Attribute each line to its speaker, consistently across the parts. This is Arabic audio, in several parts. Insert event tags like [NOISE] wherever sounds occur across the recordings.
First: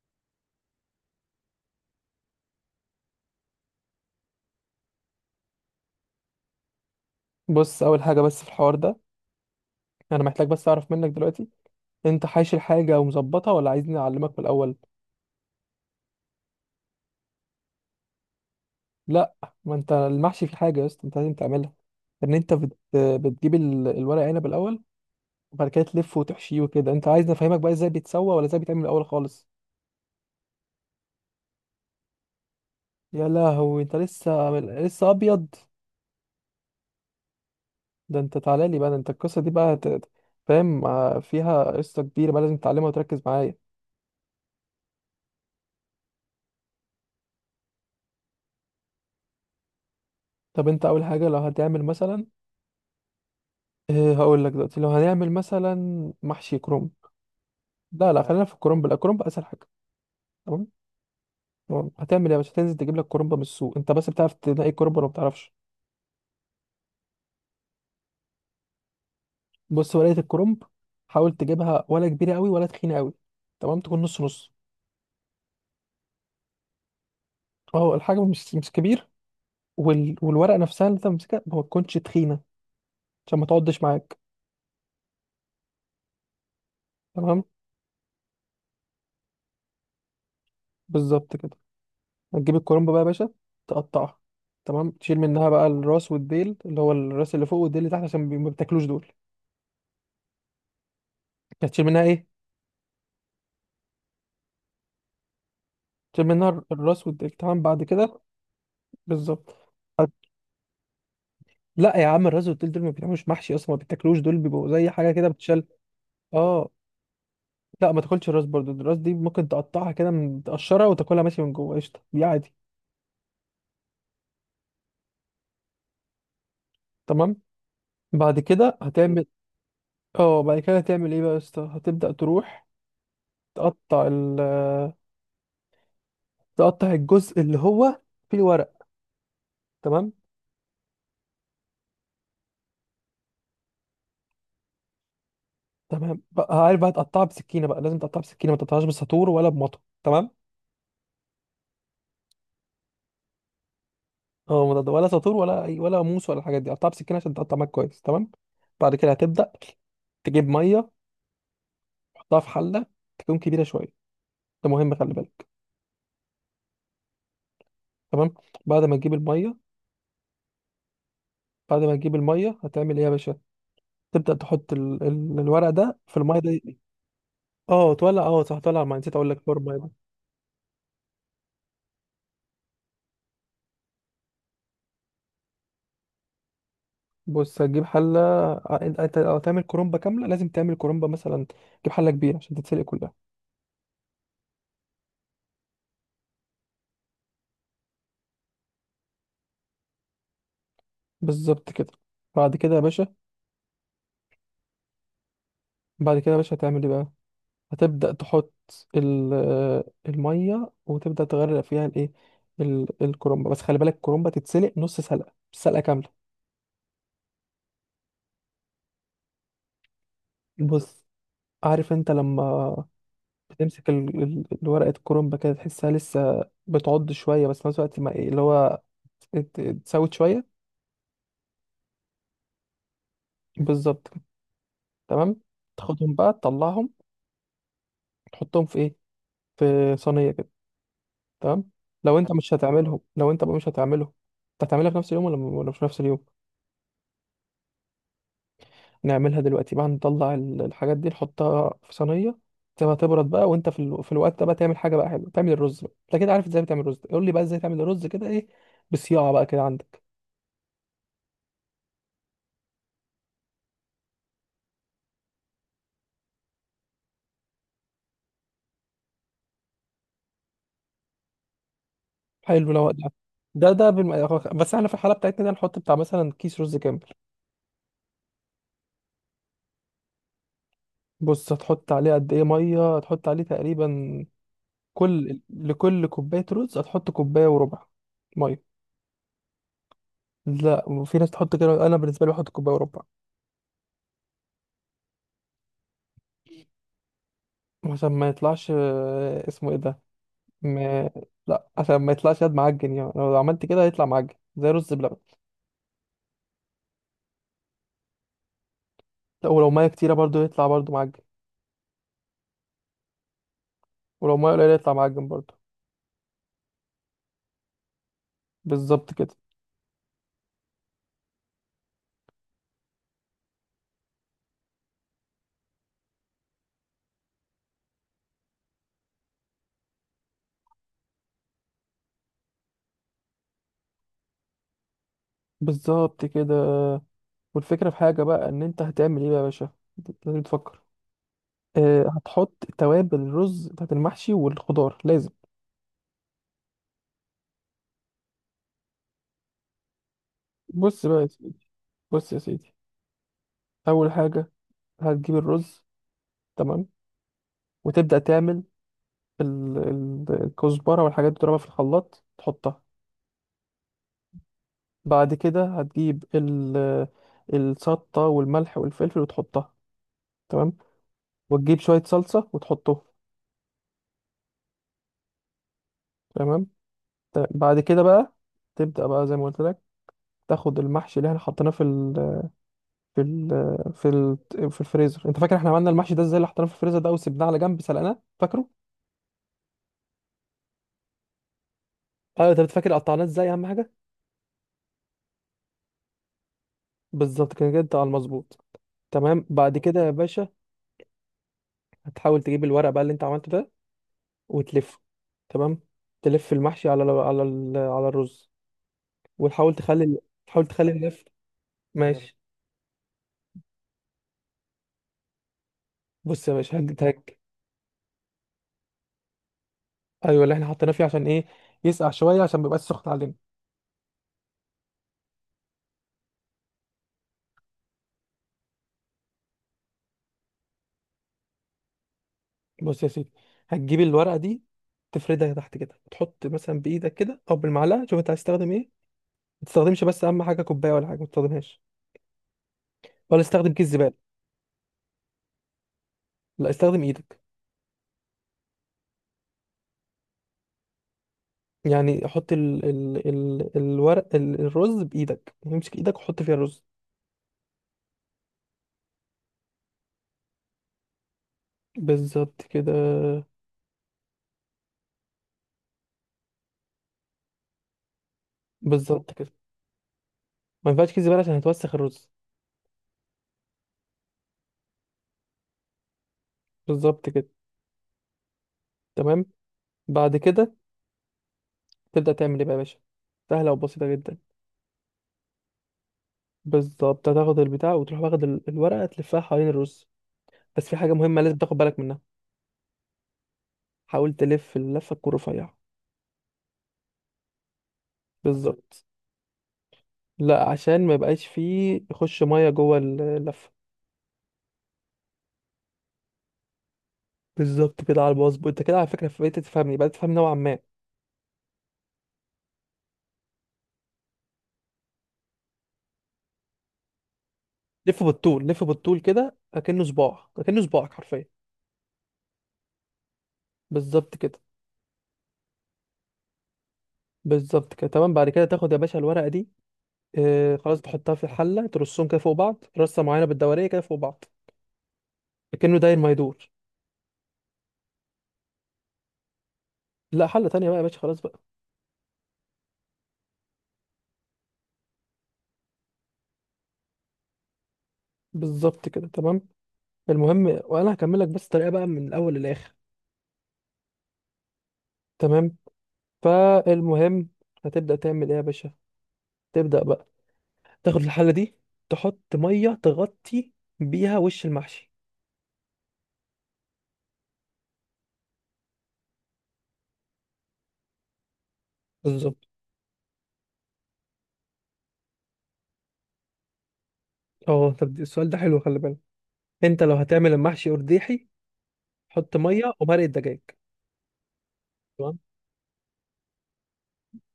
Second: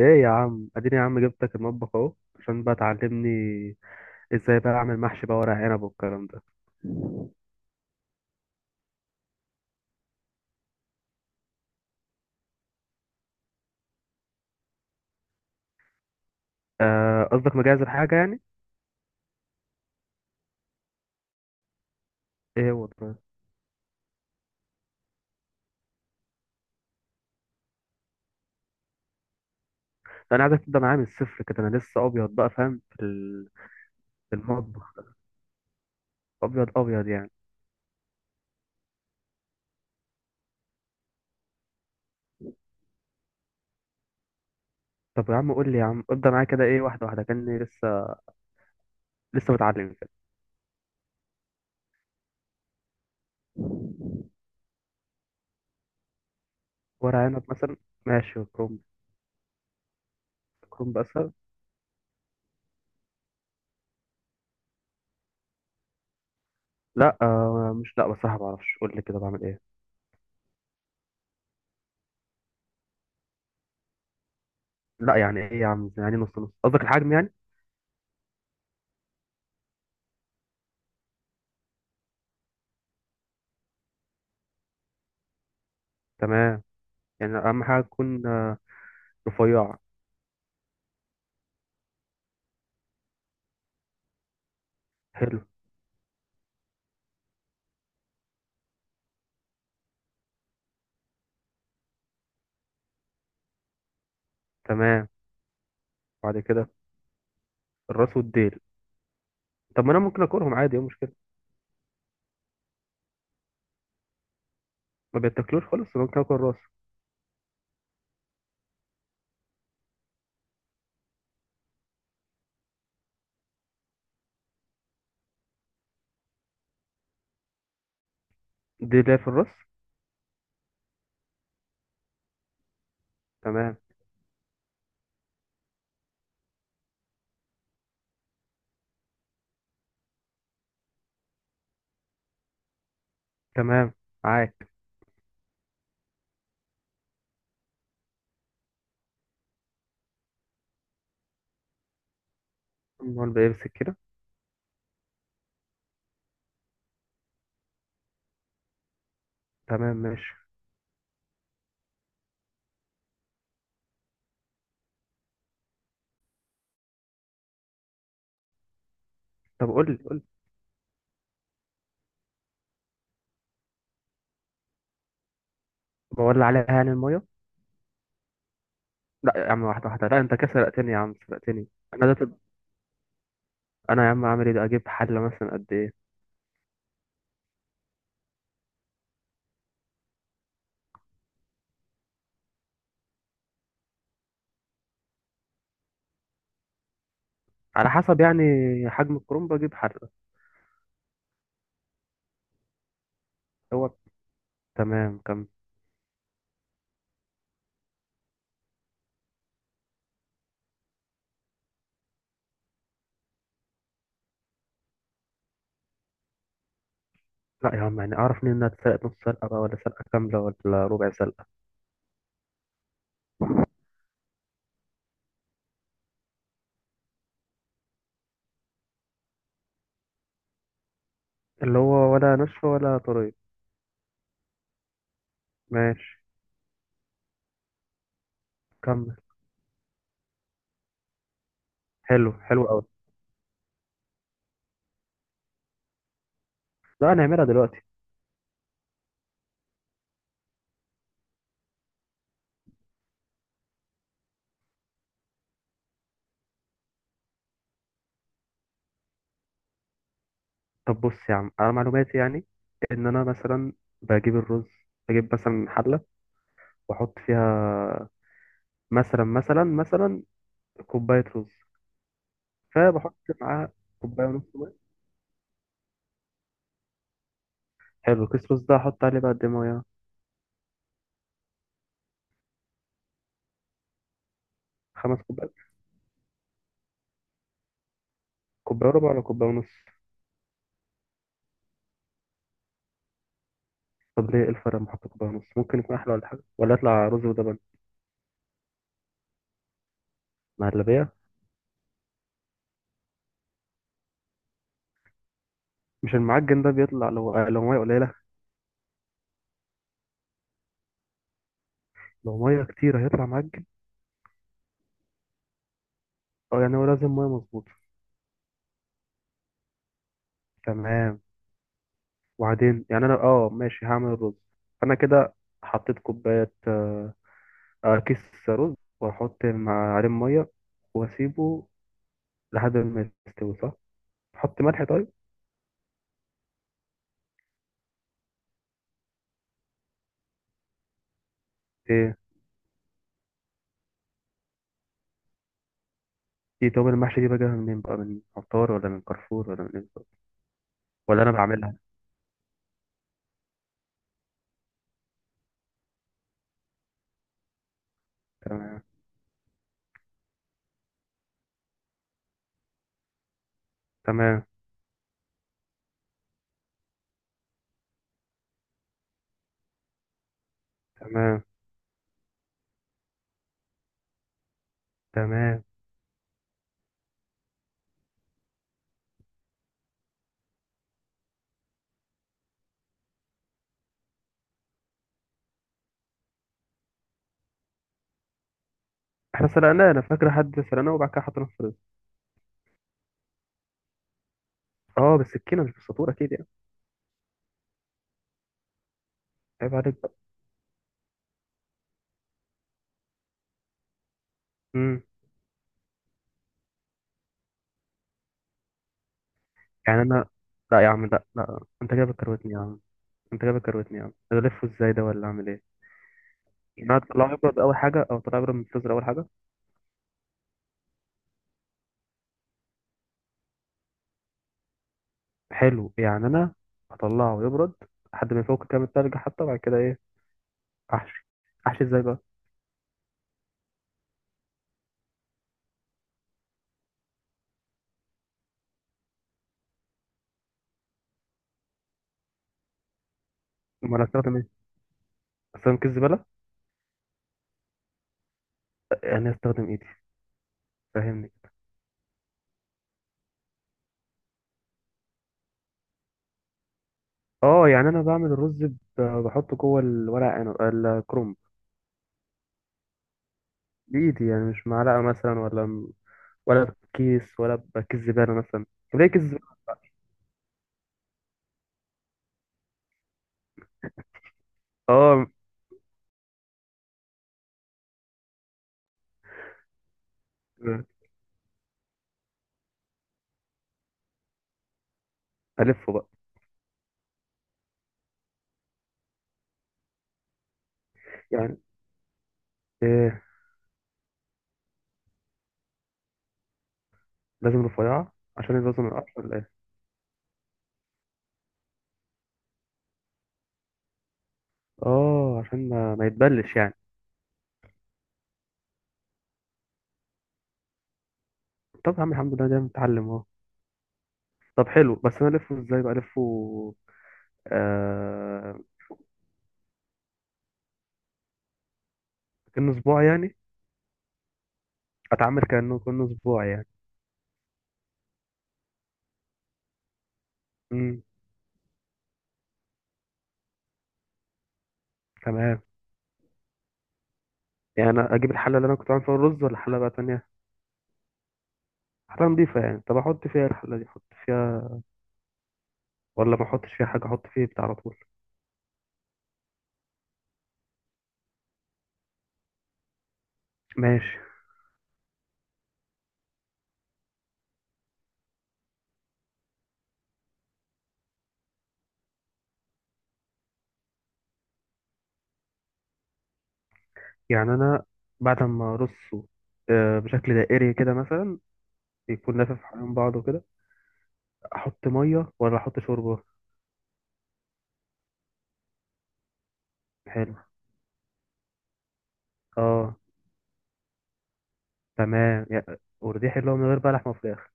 Speaker 1: ايه يا عم، اديني يا عم، جبتك المطبخ اهو. عشان بقى تعلمني. ازاي بقى اعمل محشي بقى، ورق عنب والكلام ده؟
Speaker 2: بص، اول حاجه بس في الحوار ده. انا محتاج بس اعرف منك دلوقتي، انت حايش الحاجه ومظبطها ولا عايزني اعلمك من الاول؟
Speaker 1: آه، قصدك مجهز الحاجه يعني؟
Speaker 2: لا، ما انت المحشي في حاجه يا اسطى انت لازم تعملها، ان انت
Speaker 1: ايه هو ده؟
Speaker 2: بتجيب الورق عنب الاول، وبعد كده تلفه وتحشيه وكده. انت عايزني افهمك بقى ازاي بيتسوى ولا ازاي بيتعمل الاول خالص؟
Speaker 1: انا عايزك تبدا معايا من الصفر كده، انا لسه ابيض بقى، فاهم
Speaker 2: يا لهوي، انت
Speaker 1: في
Speaker 2: لسه
Speaker 1: المطبخ.
Speaker 2: لسه ابيض؟
Speaker 1: ابيض ابيض يعني.
Speaker 2: ده انت تعالى لي بقى، ده انت القصه دي بقى فاهم؟ آه، فيها قصه كبيره بقى لازم تتعلمها وتركز معايا.
Speaker 1: طب يا عم، قول لي يا عم، ابدا معايا كده ايه، واحده واحده كاني لسه متعلم كده.
Speaker 2: طب انت اول حاجه لو هتعمل مثلا، هقول لك دلوقتي لو هنعمل مثلا محشي كرنب.
Speaker 1: ورق عنب مثلا.
Speaker 2: لا
Speaker 1: ماشي،
Speaker 2: خلينا في
Speaker 1: وكرنب.
Speaker 2: الكرنب، لا، الكرنب اسهل حاجه. تمام.
Speaker 1: كرنب اسهل.
Speaker 2: تمام. هتعمل ايه يا باشا؟ هتنزل تجيب لك كرنب من السوق. انت بس بتعرف تنقي الكرنب ولا ما بتعرفش؟
Speaker 1: لا، مش، لا بصراحه ما اعرفش، قول لي كده بعمل ايه؟
Speaker 2: بص، ورقه الكرنب حاول تجيبها ولا كبيره قوي ولا تخينه قوي، تمام، تكون نص نص.
Speaker 1: لا، يعني ايه يا عم؟ يعني نص نص قصدك الحجم يعني؟
Speaker 2: اه، الحجم مش كبير، والورقه نفسها اللي انت ماسكها ما تكونش تخينه، عشان ما تقعدش معاك.
Speaker 1: تمام، يعني
Speaker 2: تمام.
Speaker 1: اهم حاجه تكون رفيعه.
Speaker 2: بالظبط كده. هتجيب الكرنب بقى يا باشا، تقطعها، تمام، تشيل
Speaker 1: حلو.
Speaker 2: منها بقى الراس والديل، اللي هو الراس اللي فوق والديل اللي تحت، عشان ما بتاكلوش دول. هتشيل منها ايه؟
Speaker 1: تمام،
Speaker 2: تشيل
Speaker 1: بعد
Speaker 2: منها
Speaker 1: كده.
Speaker 2: الراس والديل. تمام بعد
Speaker 1: الراس
Speaker 2: كده.
Speaker 1: والديل.
Speaker 2: بالظبط.
Speaker 1: طب ما انا ممكن اكلهم عادي، ايه المشكله؟
Speaker 2: لا يا عم، الراس والتل دول ما بيتعملوش محشي اصلا، ما بيتاكلوش دول، بيبقوا زي حاجه
Speaker 1: ما
Speaker 2: كده بتشال.
Speaker 1: بيتاكلوش خالص؟ أنا ممكن اكل الراس.
Speaker 2: اه. لا ما تاكلش الراس برضو، الراس دي ممكن تقطعها كده تقشرها وتاكلها ماشي، من جوه قشطه دي عادي. تمام. بعد كده
Speaker 1: ديل ليا
Speaker 2: هتعمل.
Speaker 1: في الراس.
Speaker 2: اه، بعد كده هتعمل ايه بقى يا اسطى؟ هتبدا تروح
Speaker 1: تمام.
Speaker 2: تقطع تقطع الجزء اللي هو فيه الورق. تمام.
Speaker 1: تمام، معاك.
Speaker 2: تمام بقى. عارف بقى تقطعها بسكينه بقى، لازم تقطعها بسكينه، ما تقطعهاش بساطور ولا بمطو. تمام.
Speaker 1: امال بيمسك كده؟
Speaker 2: اه، مضاد ولا ساطور ولا اي ولا موس ولا الحاجات دي، قطعها بسكينه عشان تقطع معاك كويس. تمام. بعد كده هتبدا
Speaker 1: تمام، ماشي.
Speaker 2: تجيب ميه، تحطها في حله تكون كبيره شويه، ده مهم خلي بالك. تمام. بعد ما تجيب الميه،
Speaker 1: طب، قول لي قول لي.
Speaker 2: بعد ما تجيب الميه هتعمل ايه يا باشا؟ تبدا تحط الورق ده في الميه
Speaker 1: بولع عليها،
Speaker 2: دي.
Speaker 1: يعني الميه؟
Speaker 2: اه تولع، اه صح، تولع الميه، نسيت اقول
Speaker 1: لا
Speaker 2: لك
Speaker 1: يا
Speaker 2: حوار
Speaker 1: عم،
Speaker 2: الميه
Speaker 1: واحده
Speaker 2: ده.
Speaker 1: واحده، لا، انت كده سرقتني يا عم، سرقتني. انا ده، طب، انا يا عم اعمل ايه؟ ده اجيب حله مثلا قد ايه؟
Speaker 2: بص، هتجيب حله. ع- انت أنت لو هتعمل كرومبه كامله لازم تعمل كرومبه مثلا، تجيب حله كبيره عشان تتسلق كلها.
Speaker 1: على حسب يعني. حجم الكرنب اجيب حله.
Speaker 2: بالظبط كده. بعد كده يا باشا.
Speaker 1: هو. تمام، كمل.
Speaker 2: بعد كده يا باشا هتعمل ايه بقى؟ هتبدأ تحط آه، المية وتبدأ تغرق فيها الايه، الكرنبة. بس خلي بالك الكرنبة تتسلق نص سلقة، مش سلقة كاملة.
Speaker 1: لا يا عم، يعني اعرف منين انها تسرق نص سلقه بقى، ولا سلقه كامله، ولا
Speaker 2: بص،
Speaker 1: ربع سلقه؟
Speaker 2: عارف انت لما بتمسك الورقة الكرنبة كده، تحسها لسه بتعض شوية، بس في نفس الوقت ما إيه اللي هو اتسوت شوية.
Speaker 1: اللي هو ولا نصف ولا طريق.
Speaker 2: بالظبط كده. تمام. تاخدهم
Speaker 1: ماشي.
Speaker 2: بقى تطلعهم، تحطهم في ايه،
Speaker 1: كمل.
Speaker 2: في صينية كده. تمام. لو
Speaker 1: حلو،
Speaker 2: انت مش
Speaker 1: حلو قوي.
Speaker 2: هتعملهم، لو انت بقى مش هتعملهم، انت هتعملها في نفس اليوم ولا مش في نفس اليوم؟
Speaker 1: لا، نعملها دلوقتي.
Speaker 2: نعملها دلوقتي بقى، نطلع الحاجات دي نحطها في صينية، تسيبها تبرد بقى، وانت في, في الوقت ده بقى تعمل حاجة بقى حلوة، تعمل الرز بقى. انت كده عارف ازاي بتعمل الرز؟ قول لي بقى ازاي تعمل الرز كده، ايه بصياعة بقى كده عندك.
Speaker 1: طب بص يا عم، انا معلوماتي يعني، ان انا مثلا بجيب الرز، بجيب مثلا حله، واحط فيها مثلا كوبايه رز،
Speaker 2: حلو لو ده.
Speaker 1: فبحط
Speaker 2: ده
Speaker 1: معاها
Speaker 2: ده
Speaker 1: كوبايه
Speaker 2: بالم...
Speaker 1: ونص
Speaker 2: بس
Speaker 1: ميه.
Speaker 2: احنا في الحالة بتاعتنا ده نحط بتاع مثلا كيس رز كامل.
Speaker 1: حلو، كيس رز ده احط عليه بقى قد إيه ميه؟
Speaker 2: بص هتحط عليه قد ايه مية، هتحط عليه تقريبا،
Speaker 1: خمس
Speaker 2: كل
Speaker 1: كوبايات؟
Speaker 2: لكل كوباية رز هتحط كوباية وربع مية.
Speaker 1: كوبايه وربع ولا كوبايه ونص؟
Speaker 2: لا، وفي ناس تحط كده، انا بالنسبة لي بحط كوباية وربع،
Speaker 1: طب ليه؟ إيه الفرق لما احط كوبايه ونص؟ ممكن يكون احلى ولا حاجه، ولا يطلع رز ولبن؟
Speaker 2: عشان ما يطلعش آه، اسمه ايه ده، م...
Speaker 1: مهلبيه.
Speaker 2: لا عشان ما يطلعش يد معجن يعني، لو عملت كده هيطلع معجن زي رز بلبن.
Speaker 1: مش المعجن ده بيطلع لو ميه قليله؟
Speaker 2: لا ولو ميه كتيره برضو يطلع برضو معجن،
Speaker 1: لو ميه كتير هيطلع معجن.
Speaker 2: ولو ميه قليله يطلع معجن برضو.
Speaker 1: اه، يعني هو لازم ميه مظبوطه.
Speaker 2: بالظبط كده.
Speaker 1: تمام. وبعدين يعني انا ماشي، هعمل الرز، انا كده حطيت كوبايه كيس رز، واحط مع عليه ميه، واسيبه لحد ما يستوي، صح؟ احط ملح؟ طيب.
Speaker 2: بالظبط كده. والفكره في حاجه بقى، ان انت هتعمل ايه بقى يا باشا، أنت لازم تفكر. اه،
Speaker 1: ايه؟
Speaker 2: هتحط توابل الرز بتاعت المحشي والخضار لازم.
Speaker 1: دي، طب المحشي دي بجيبها منين بقى، من عطار ولا من كارفور ولا من إيه بالظبط؟
Speaker 2: بص بقى
Speaker 1: ولا
Speaker 2: يا
Speaker 1: انا
Speaker 2: سيدي.
Speaker 1: بعملها؟
Speaker 2: بص يا سيدي، اول حاجه هتجيب الرز، تمام، وتبدا تعمل
Speaker 1: تمام.
Speaker 2: الكزبره والحاجات دي، تضربها في الخلاط تحطها.
Speaker 1: تمام.
Speaker 2: بعد كده هتجيب الشطة والملح والفلفل وتحطها. تمام.
Speaker 1: تمام.
Speaker 2: وتجيب شوية صلصة وتحطهم.
Speaker 1: تمام.
Speaker 2: تمام. بعد كده بقى تبدأ بقى زي ما قلت لك، تاخد المحشي اللي احنا حطيناه في ال في ال في ال في الفريزر. انت فاكر احنا عملنا المحشي ده ازاي، اللي حطيناه في الفريزر ده وسبناه على جنب سلقناه، فاكره؟
Speaker 1: احنا سلقناه، انا فاكر، حد سلقناه وبعد كده حطيناه في الرز.
Speaker 2: اه، انت فاكر قطعناه ازاي، اهم حاجه.
Speaker 1: اه، بالسكينه مش بالسطور اكيد يعني.
Speaker 2: بالظبط كده، كده انت على المظبوط. تمام
Speaker 1: عيب
Speaker 2: بعد
Speaker 1: عليك
Speaker 2: كده يا
Speaker 1: بقى.
Speaker 2: باشا، هتحاول تجيب الورق بقى اللي انت عملته ده وتلفه.
Speaker 1: مم.
Speaker 2: تمام. تلف المحشي على الرز، وتحاول
Speaker 1: يعني
Speaker 2: تخلي،
Speaker 1: انا،
Speaker 2: تحاول
Speaker 1: لا يا
Speaker 2: تخلي
Speaker 1: عم،
Speaker 2: النفط
Speaker 1: لا، لا، انت
Speaker 2: يلا.
Speaker 1: جاي
Speaker 2: ماشي.
Speaker 1: بتكروتني يا عم، انت جاي بتكروتني يا عم، انا الفه ازاي ده ولا اعمل ايه؟
Speaker 2: بص يا باشا
Speaker 1: يعني انا
Speaker 2: هتجيب
Speaker 1: هطلعه
Speaker 2: هك.
Speaker 1: يبرد اول حاجه، او طلع يبرد من الفريزر اول حاجه.
Speaker 2: ايوه اللي احنا حطيناه فيه، عشان ايه؟ يسقع شويه عشان ما يبقاش سخن علينا.
Speaker 1: حلو، يعني انا هطلعه يبرد لحد ما يفك كام التلج، حتى بعد كده ايه؟ احشي؟ احشي ازاي بقى؟
Speaker 2: بص يا سيدي، هتجيب الورقه دي تفردها تحت كده، وتحط مثلا بايدك كده او بالمعلقه، شوف انت هتستخدم ايه. ما تستخدمش بس اهم حاجه كوبايه ولا حاجه ما تستخدمهاش، ولا استخدم كيس
Speaker 1: امال
Speaker 2: زباله.
Speaker 1: هستخدم ايه؟ استخدم كيس زباله؟
Speaker 2: لا، استخدم ايدك،
Speaker 1: يعني هستخدم ايدي؟ فاهمني؟
Speaker 2: يعني حط ال ال ال الورق الرز بايدك، امسك ايدك وحط فيها الرز.
Speaker 1: اه، يعني انا بعمل الرز بحطه جوه الورق عنب الكرنب،
Speaker 2: بالظبط كده.
Speaker 1: بايدي، يعني مش معلقه مثلا، ولا بكيس، ولا بكيس زباله مثلا؟ طب ليه كيس
Speaker 2: بالظبط
Speaker 1: زبالة؟
Speaker 2: كده. ما ينفعش كيس زباله عشان هتوسخ الرز.
Speaker 1: اه.
Speaker 2: بالظبط كده. تمام. بعد كده
Speaker 1: مم.
Speaker 2: تبدأ تعمل ايه بقى يا باشا؟ سهلة وبسيطة جدا.
Speaker 1: ألفه بقى؟
Speaker 2: بالظبط، هتاخد البتاع وتروح واخد الورقة تلفها حوالين الرز، بس في حاجة مهمة لازم
Speaker 1: يعني
Speaker 2: تاخد بالك منها.
Speaker 1: إيه؟
Speaker 2: حاول تلف اللفة تكون رفيعة.
Speaker 1: لازم رفيعة عشان يبوظ من
Speaker 2: بالظبط.
Speaker 1: القطر ولا إيه؟
Speaker 2: لا عشان ما يبقاش فيه يخش مية جوه اللفة.
Speaker 1: آه، عشان ما يتبلش يعني.
Speaker 2: بالظبط كده. على الباص انت كده، على فكرة بقيت تفهمني، بقيت تفهم نوعا ما.
Speaker 1: طب يا عم الحمد لله، ده متعلم أهو. طب حلو، بس أنا ألفه إزاي بقى ألفه؟
Speaker 2: لف
Speaker 1: آه...
Speaker 2: بالطول، لف بالطول كده اكنه صباع، اكنه صباعك حرفيا.
Speaker 1: كأنه أسبوع يعني.
Speaker 2: بالظبط كده.
Speaker 1: أتعامل كأنه أسبوع يعني.
Speaker 2: بالظبط كده. تمام بعد كده تاخد يا باشا الورقة دي، آه خلاص
Speaker 1: مم.
Speaker 2: تحطها في الحلة، ترصهم كده فوق بعض رصة معينة بالدورية كده فوق بعض،
Speaker 1: تمام،
Speaker 2: كأنه داير ما يدور.
Speaker 1: يعني أنا أجيب الحلة اللي أنا كنت عامل فيها الرز ولا حلة بقى تانية؟
Speaker 2: لا، حل تانية بقى يا باشا خلاص بقى.
Speaker 1: حلة نضيفة يعني، طب أحط فيها إيه الحلة دي؟ أحط فيها ولا ما أحطش فيها حاجة؟ أحط فيه بتاع على طول؟
Speaker 2: بالظبط كده. تمام. المهم وانا هكمل لك بس الطريقه بقى من الاول للاخر.
Speaker 1: ماشي.
Speaker 2: تمام. فالمهم، هتبدا تعمل ايه يا باشا؟ تبدا بقى تاخد الحله دي، تحط ميه تغطي بيها وش المحشي.
Speaker 1: يعني أنا بعد ما أرصه، بشكل دائري كده مثلا، يكون
Speaker 2: بالظبط.
Speaker 1: لافف حوالين بعضه كده. احط ميه ولا احط شوربه؟
Speaker 2: اه طب السؤال ده حلو، خلي بالك. انت لو
Speaker 1: حلو.
Speaker 2: هتعمل المحشي ارديحي، حط ميه
Speaker 1: اه،
Speaker 2: ومرق دجاج. تمام.
Speaker 1: تمام يا. ورديح اللي هو من غير بلح ما فراخ.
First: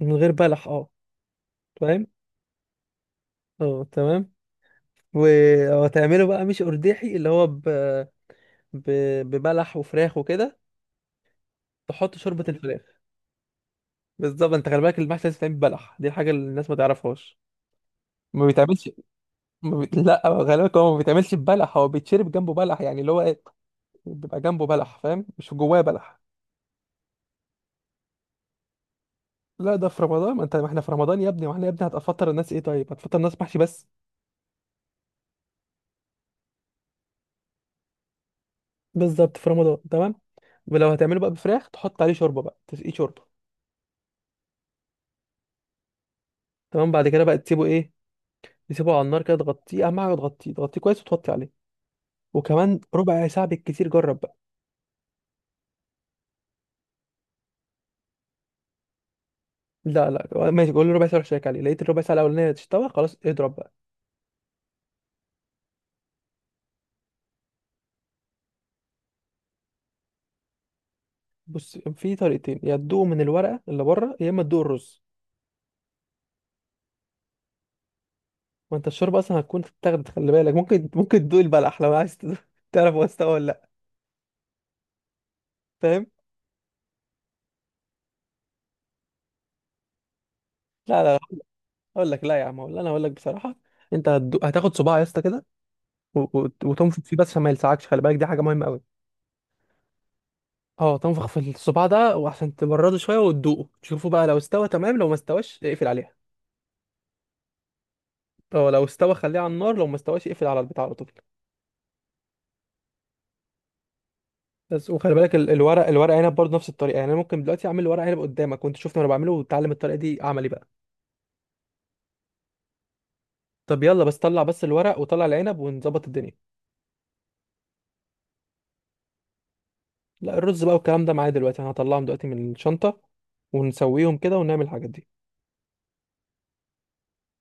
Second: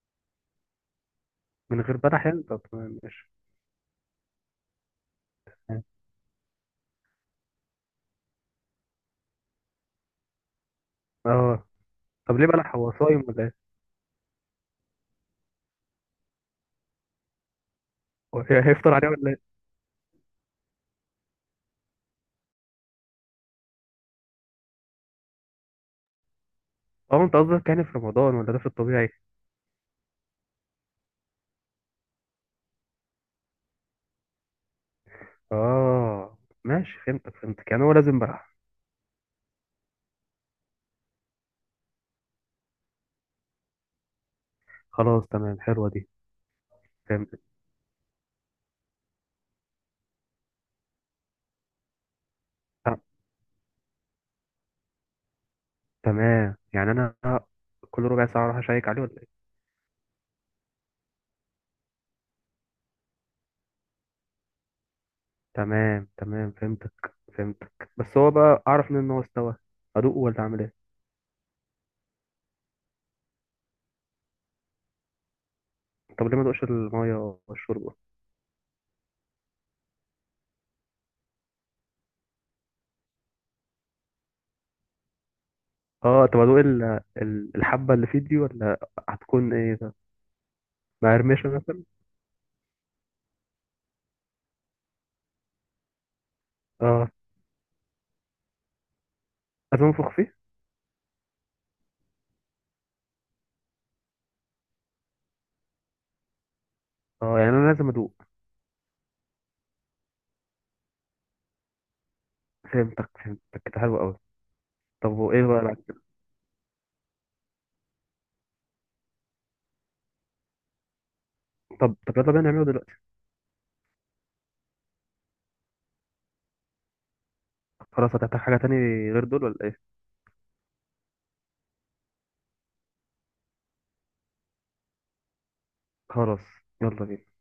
Speaker 2: من غير بلح، اه.
Speaker 1: من غير
Speaker 2: فاهم.
Speaker 1: بلح يعني، طب تمام ماشي.
Speaker 2: اه تمام. وهتعمله بقى مش ارديحي، اللي هو ب... ببلح وفراخ وكده،
Speaker 1: اه.
Speaker 2: تحط
Speaker 1: طب
Speaker 2: شوربه
Speaker 1: ليه بلح؟
Speaker 2: الفراخ.
Speaker 1: هو صايم ولا ايه؟
Speaker 2: بالظبط. انت خلي بالك، المحشي لازم يتعمل ببلح، دي الحاجه اللي الناس ما تعرفش ما
Speaker 1: [LAUGHS]
Speaker 2: بيتعملش.
Speaker 1: هيفطر عليه ولا ايه؟
Speaker 2: ما بي... لا. خلي بالك، هو ما بيتعملش ببلح، هو بيتشرب جنبه بلح، يعني اللي هو ايه، بيبقى جنبه بلح، فاهم، مش جواه بلح.
Speaker 1: اه، انت قصدك يعني في رمضان، ولا ده في الطبيعي؟
Speaker 2: لا ده في رمضان، ما انت ما احنا في رمضان يا ابني، ما احنا يا ابني هتفطر الناس ايه طيب؟ هتفطر الناس محشي بس.
Speaker 1: اه ماشي، فهمتك فهمتك، يعني هو لازم بلح.
Speaker 2: بالظبط في رمضان. تمام. ولو هتعمله بقى بفراخ تحط عليه شوربه بقى، تسقيه شوربه.
Speaker 1: خلاص، تمام، حلوه دي.
Speaker 2: تمام. بعد كده
Speaker 1: فهمت.
Speaker 2: بقى تسيبه ايه، تسيبه على النار كده، تغطيه اهم حاجه، تغطيه، تغطيه كويس وتغطي عليه وكمان
Speaker 1: آه.
Speaker 2: ربع ساعه بالكتير، جرب.
Speaker 1: تمام، يعني انا كل ربع ساعه اروح اشيك عليه ولا ايه؟
Speaker 2: لا لا ماشي، قول له ربع ساعه، روح شيك عليه، لقيت الربع ساعه الاولانيه تستوى، خلاص اضرب بقى.
Speaker 1: تمام تمام، فهمتك فهمتك، بس هو بقى اعرف منين ان هو استوى؟ ادوقه ولا اعمل ايه؟
Speaker 2: بص، في طريقتين، يا تدوق من الورقه اللي بره، يا اما تدوق الرز.
Speaker 1: طب ليه ما دوقش المية والشوربة؟
Speaker 2: ما انت الشوربه اصلا هتكون تاخد، خلي بالك، ممكن ممكن تدوق البلح لو عايز [LAUGHS] تعرف هو استوى ولا لا. فاهم.
Speaker 1: اه طب ادوق الحبة اللي في دي، ولا هتكون ايه ده؟
Speaker 2: لا لا لا.
Speaker 1: مقرمشة مثلا؟
Speaker 2: اقول لك، لا يا عم، اقول انا اقول لك بصراحه. انت هتدوق، هتاخد صباع يا اسطى كده، وتنفخ
Speaker 1: اه،
Speaker 2: فيه بس عشان ما يلسعكش، خلي بالك دي حاجه مهمه قوي.
Speaker 1: لازم انفخ فيه.
Speaker 2: اه تنفخ في الصباع ده وعشان تبرده شويه وتدوقه، تشوفه بقى لو استوى تمام، لو ما استواش اقفل عليها.
Speaker 1: اه، يعني انا لازم ادوق؟
Speaker 2: اه لو استوى خليه على النار، لو ما استواش اقفل على البتاع على طول.
Speaker 1: فهمتك فهمتك كده، حلو قوي.
Speaker 2: بس
Speaker 1: طب
Speaker 2: وخلي بالك
Speaker 1: وايه بقى
Speaker 2: الورق، الورق عنب برضه نفس الطريقه، يعني انا ممكن دلوقتي اعمل ورق عنب قدامك وانت شفت انا بعمله وتعلم الطريقه دي عملي بقى.
Speaker 1: طب يلا بينا نعمله دلوقتي.
Speaker 2: طب يلا، بس طلع بس الورق وطلع العنب ونظبط الدنيا.
Speaker 1: خلاص، هتحتاج حاجة تاني غير دول ولا ايه؟
Speaker 2: لا الرز بقى والكلام ده معايا دلوقتي، انا هطلعهم دلوقتي من الشنطه ونسويهم كده ونعمل الحاجات دي.
Speaker 1: خلاص. يلا بينا.